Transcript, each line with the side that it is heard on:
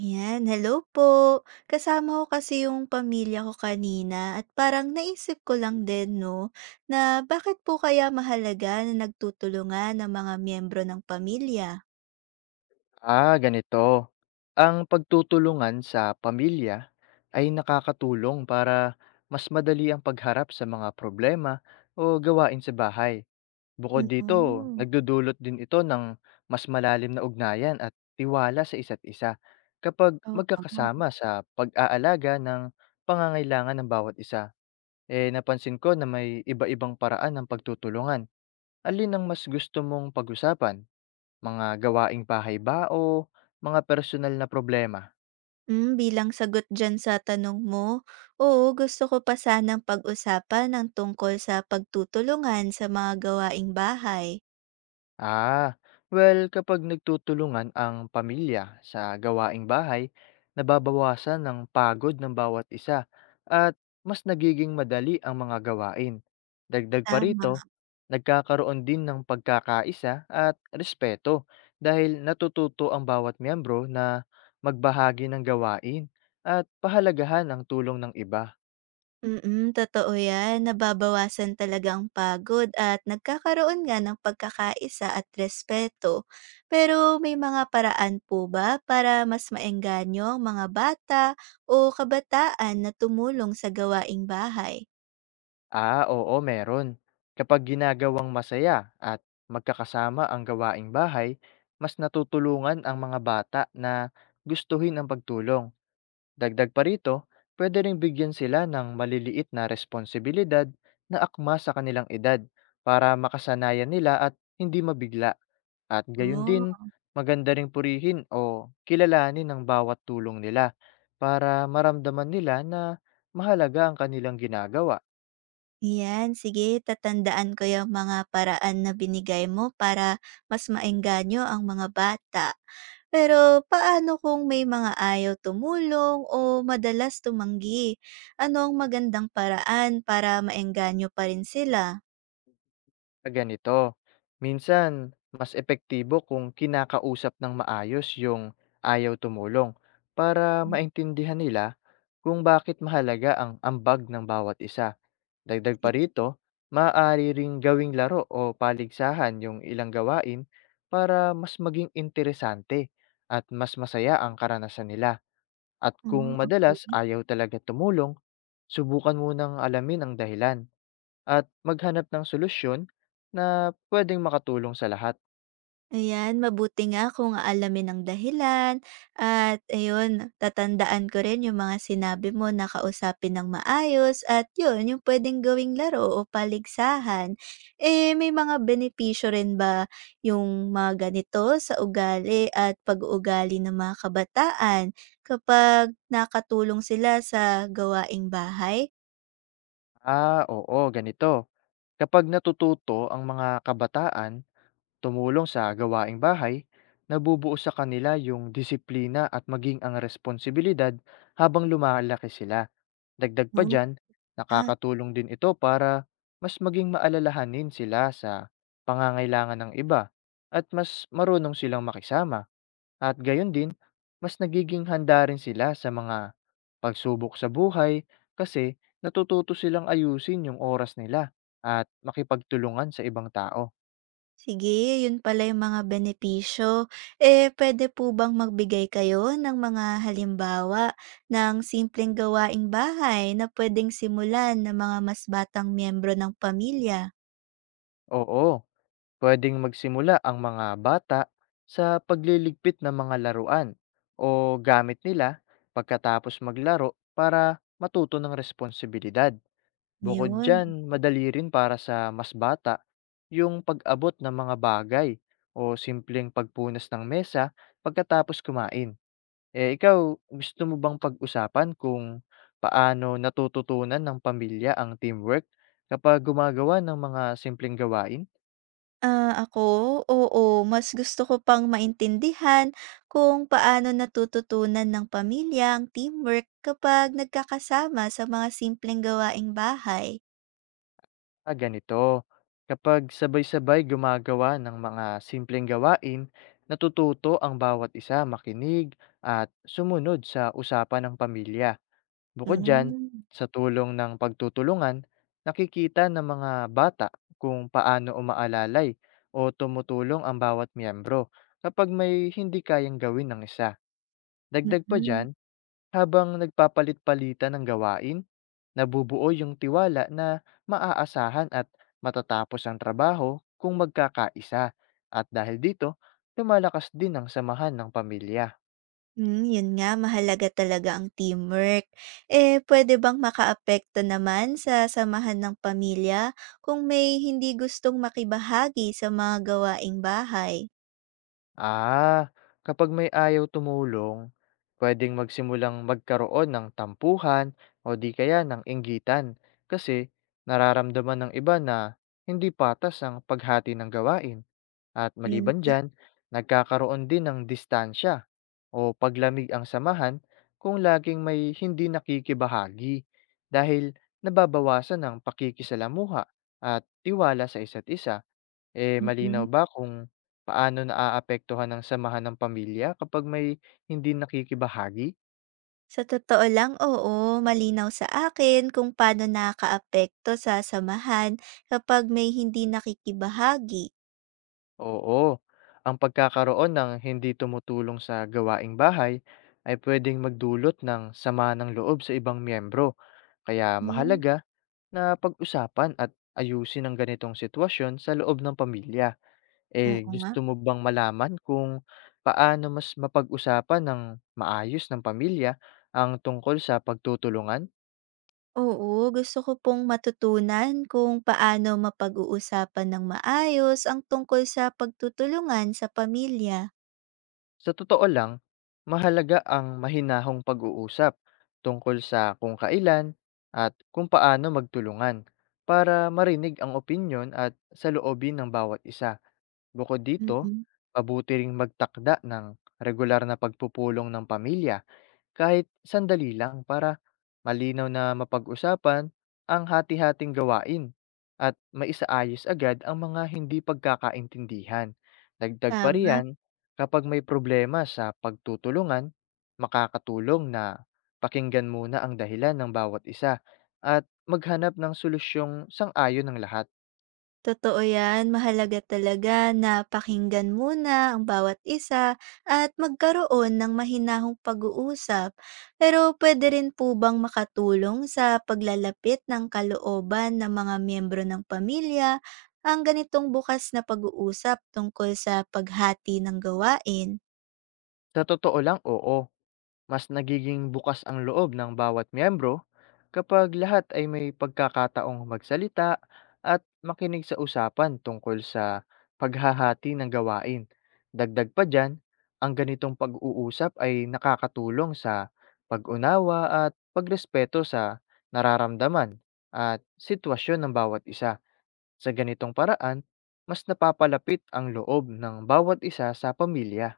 right: Ayan, hello po. Kasama ko kasi yung pamilya ko kanina at parang naisip ko lang din, no, na bakit po kaya mahalaga na nagtutulungan ang mga miyembro ng pamilya?
left: Ah, ganito. Ang pagtutulungan sa pamilya ay nakakatulong para mas madali ang pagharap sa mga problema o gawain sa bahay. Bukod dito,
right: Mm,
left: nagdudulot din ito ng mas malalim na ugnayan at tiwala sa isa't isa kapag magkakasama
right: oo.
left: sa pag-aalaga ng pangangailangan ng bawat isa. Eh, napansin ko na may iba-ibang paraan ng pagtutulungan. Alin ang mas gusto mong pag-usapan? Mga gawaing bahay ba o mga personal na problema?
right: Hmm, bilang sagot dyan sa tanong mo, oo, gusto ko pa sanang pag-usapan ng tungkol sa pagtutulungan sa mga gawaing bahay.
left: Ah, well kapag nagtutulungan ang pamilya sa gawaing bahay, nababawasan ng pagod ng bawat isa at mas nagiging madali ang mga gawain. Dagdag pa rito,
right: Tama.
left: nagkakaroon din ng pagkakaisa at respeto dahil natututo ang bawat miyembro na magbahagi ng gawain at pahalagahan ang tulong ng iba.
right: Mm, totoo 'yan. Nababawasan talaga ang pagod at nagkakaroon nga ng pagkakaisa at respeto. Pero may mga paraan po ba para mas maengganyo ang mga bata o kabataan na tumulong sa gawaing bahay?
left: Ah, oo meron. Kapag ginagawang masaya at magkakasama ang gawaing bahay, mas natutulungan ang mga bata na gustuhin ang pagtulong. Dagdag pa rito, pwede ring bigyan sila ng maliliit na responsibilidad na akma sa kanilang edad para makasanayan nila at hindi mabigla. At gayon din, maganda ring purihin o kilalanin ang bawat tulong nila para maramdaman nila na mahalaga ang kanilang ginagawa.
right: Yan, sige, tatandaan ko yung mga paraan na binigay mo para mas maengganyo ang mga bata. Pero paano kung may mga ayaw tumulong o madalas tumanggi? Ano ang magandang paraan para maengganyo pa rin sila?
left: Ah, ganito. Minsan, mas epektibo kung kinakausap ng maayos yung ayaw tumulong para
right: Hmm,
left: maintindihan nila kung bakit mahalaga ang ambag ng bawat isa. Dagdag pa
right: sige,
left: rito, maaari ring gawing laro o paligsahan yung ilang gawain para mas maging interesante at mas masaya ang karanasan nila. At kung
right: hmm,
left: madalas
right: okey.
left: ayaw talaga tumulong, subukan munang alamin ang dahilan at maghanap ng solusyon na pwedeng makatulong sa lahat.
right: Ayan, mabuti nga kung alamin ang dahilan at ayun, tatandaan ko rin yung mga sinabi mo na kausapin ng maayos at yun, yung pwedeng gawing laro o paligsahan. Eh, may mga benepisyo rin ba yung mga ganito sa ugali at pag-uugali ng mga kabataan kapag nakatulong sila sa gawaing bahay?
left: Ah, oo, ganito. Kapag natututo ang mga kabataan tumulong sa gawaing bahay, nabubuo sa kanila yung disiplina at maging ang responsibilidad habang lumalaki sila. Dagdag pa
right: Hmm.
left: dyan, nakakatulong din ito para mas maging maalalahanin sila sa pangangailangan ng iba at mas marunong silang makisama. At gayon din, mas nagiging handa rin sila sa mga pagsubok sa buhay kasi natututo silang ayusin yung oras nila at makipagtulungan sa ibang tao.
right: Sige, yun pala yung mga benepisyo. Eh, puwede po bang magbigay kayo ng mga halimbawa ng simpleng gawaing bahay na puwedeng simulan ng mga mas batang miyembro ng pamilya?
left: Oo, pwedeng magsimula ang mga bata sa pagliligpit ng mga laruan o gamit nila pagkatapos maglaro para matuto ng responsibilidad. Bukod
right: Yun.
left: diyan, madali rin para sa mas bata yung pag-abot ng mga bagay o simpleng pagpunas ng mesa pagkatapos kumain. Eh ikaw, gusto mo bang pag-usapan kung paano natututunan ng pamilya ang teamwork kapag gumagawa ng mga simpleng gawain?
right: Ah, ako? Oo, mas gusto ko pang maintindihan kung paano natututunan ng pamilya ang teamwork kapag nagkakasama sa mga simpleng gawaing bahay.
left: Ah, ganito. Kapag sabay-sabay gumagawa ng mga simpleng gawain, natututo ang bawat isa makinig at sumunod sa usapan ng pamilya. Bukod
right: Hmm,
left: diyan,
right: mm.
left: sa tulong ng pagtutulungan, nakikita ng mga bata kung paano umaalalay o tumutulong ang bawat miyembro kapag may hindi kayang gawin ng isa. Dagdag pa
right: Mm-mm.
left: diyan, habang nagpapalit-palitan ng gawain, nabubuo yung tiwala na maaasahan at matatapos ang trabaho kung magkakaisa. At dahil dito, lumalakas din ang samahan ng pamilya.
right: Hmm, yun nga mahalaga talaga ang teamwork. Eh, pwede bang makaapekto naman sa samahan ng pamilya kung may hindi gustong makibahagi sa mga gawaing bahay?
left: Ah, kapag may ayaw tumulong, pwedeng magsimulang magkaroon ng tampuhan o di kaya ng inggitan kasi nararamdaman ng iba na hindi patas ang paghati ng gawain at
right: Yun,
left: maliban dyan, nagkakaroon din ng distansya o paglamig ang samahan kung laging may hindi nakikibahagi dahil nababawasan ang pakikisalamuha at tiwala sa isa't isa. Eh, malinaw
right: mm.
left: ba kung paano naaapektuhan ng samahan ng pamilya kapag may hindi nakikibahagi?
right: Sa totoo lang, oo, malinaw sa akin kung paano nakakaapekto sa samahan kapag may hindi nakikibahagi.
left: Oo, ang pagkakaroon ng hindi tumutulong sa gawaing bahay ay pwedeng magdulot ng sama ng loob sa ibang miyembro. Kaya
right: Hmm,
left: mahalaga na pag-usapan at ayusin ang ganitong sitwasyon sa loob ng pamilya. Eh,
right: oo nga.
left: gusto mo bang malaman kung paano mas mapag-usapan ng maayos ng pamilya ang tungkol sa pagtutulungan?
right: Oo, gusto ko pong matutunan kung paano mapag-uusapan ng maayos ang tungkol sa pagtutulungan sa pamilya.
left: Sa totoo lang, mahalaga ang mahinahong pag-uusap tungkol sa kung kailan at kung paano magtulungan para marinig ang opinyon at saloobin ng bawat isa. Bukod dito,
right: Mm.
left: mabuti ring magtakda ng regular na pagpupulong ng pamilya kahit sandali lang para malinaw na mapag-usapan ang hati-hating gawain at maisaayos agad ang mga hindi pagkakaintindihan. Dagdag pa
right: Tama,
left: riyan, kapag may problema sa pagtutulungan, makakatulong na pakinggan muna ang dahilan ng bawat isa at maghanap ng solusyong sang-ayon ng lahat.
right: totoo yan. Mahalaga talaga na pakinggan muna ang bawat isa at magkaroon ng mahinahong pag-uusap. Pero pwede rin po bang makatulong sa paglalapit ng kalooban ng mga miyembro ng pamilya ang ganitong bukas na pag-uusap tungkol sa paghati ng gawain?
left: Sa totoo lang, oo. Mas nagiging bukas ang loob ng bawat miyembro kapag lahat ay may pagkakataong magsalita at makinig sa usapan tungkol sa paghahati ng gawain. Dagdag pa dyan, ang ganitong pag-uusap ay nakakatulong sa pag-unawa at pagrespeto sa nararamdaman at sitwasyon ng bawat isa. Sa ganitong paraan, mas napapalapit ang loob ng bawat isa sa pamilya.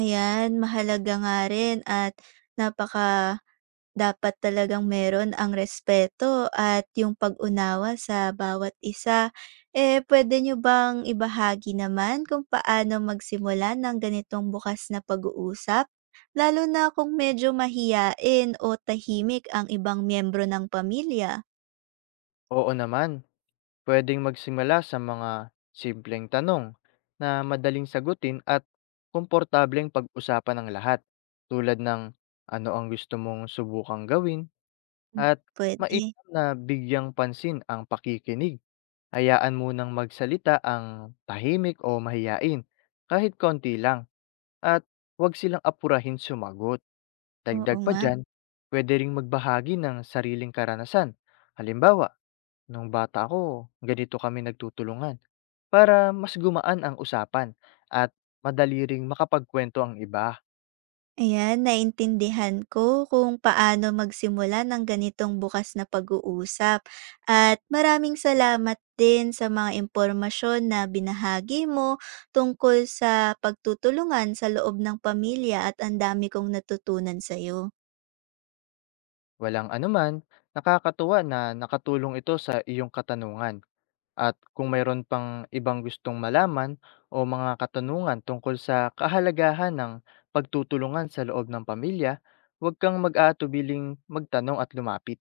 right: Ayan, mahalaga nga rin at napaka dapat talagang meron ang respeto at yung pag-unawa sa bawat isa. Eh, pwede nyo bang ibahagi naman kung paano magsimula ng ganitong bukas na pag-uusap? Lalo na kung medyo mahiyain o tahimik ang ibang miyembro ng pamilya.
left: Oo naman, puwedeng magsimula sa mga simpleng tanong na madaling sagutin at komportableng pag-usapan ng lahat, tulad ng ano ang gusto mong subukang gawin
right: Mm.
left: at
right: Pwede,
left: mainam na bigyang pansin ang pakikinig. Hayaan munang magsalita ang tahimik o mahiyain, kahit konti lang, at huwag silang apurahin sumagot.
right: oo
left: Dagdag pa
right: nga.
left: dyan, puwede ring magbahagi ng sariling karanasan. Halimbawa, nung bata ako, ganito kami nagtutulungan para mas gumaan ang usapan at madali ring makapagkwento ang iba.
right: Ayan, naintindihan ko kung paano magsimula ng ganitong bukas na pag-uusap. At maraming salamat din sa mga impormasyon na binahagi mo tungkol sa pagtutulungan sa loob ng pamilya at ang dami kong natutunan sa iyo.
left: Walang anuman, nakakatuwa na nakatulong ito sa iyong katanungan. At kung mayroon pang ibang gustong malaman o mga katanungan tungkol sa kahalagahan ng pagtutulungan sa loob ng pamilya, huwag kang mag-aatubiling magtanong at lumapit.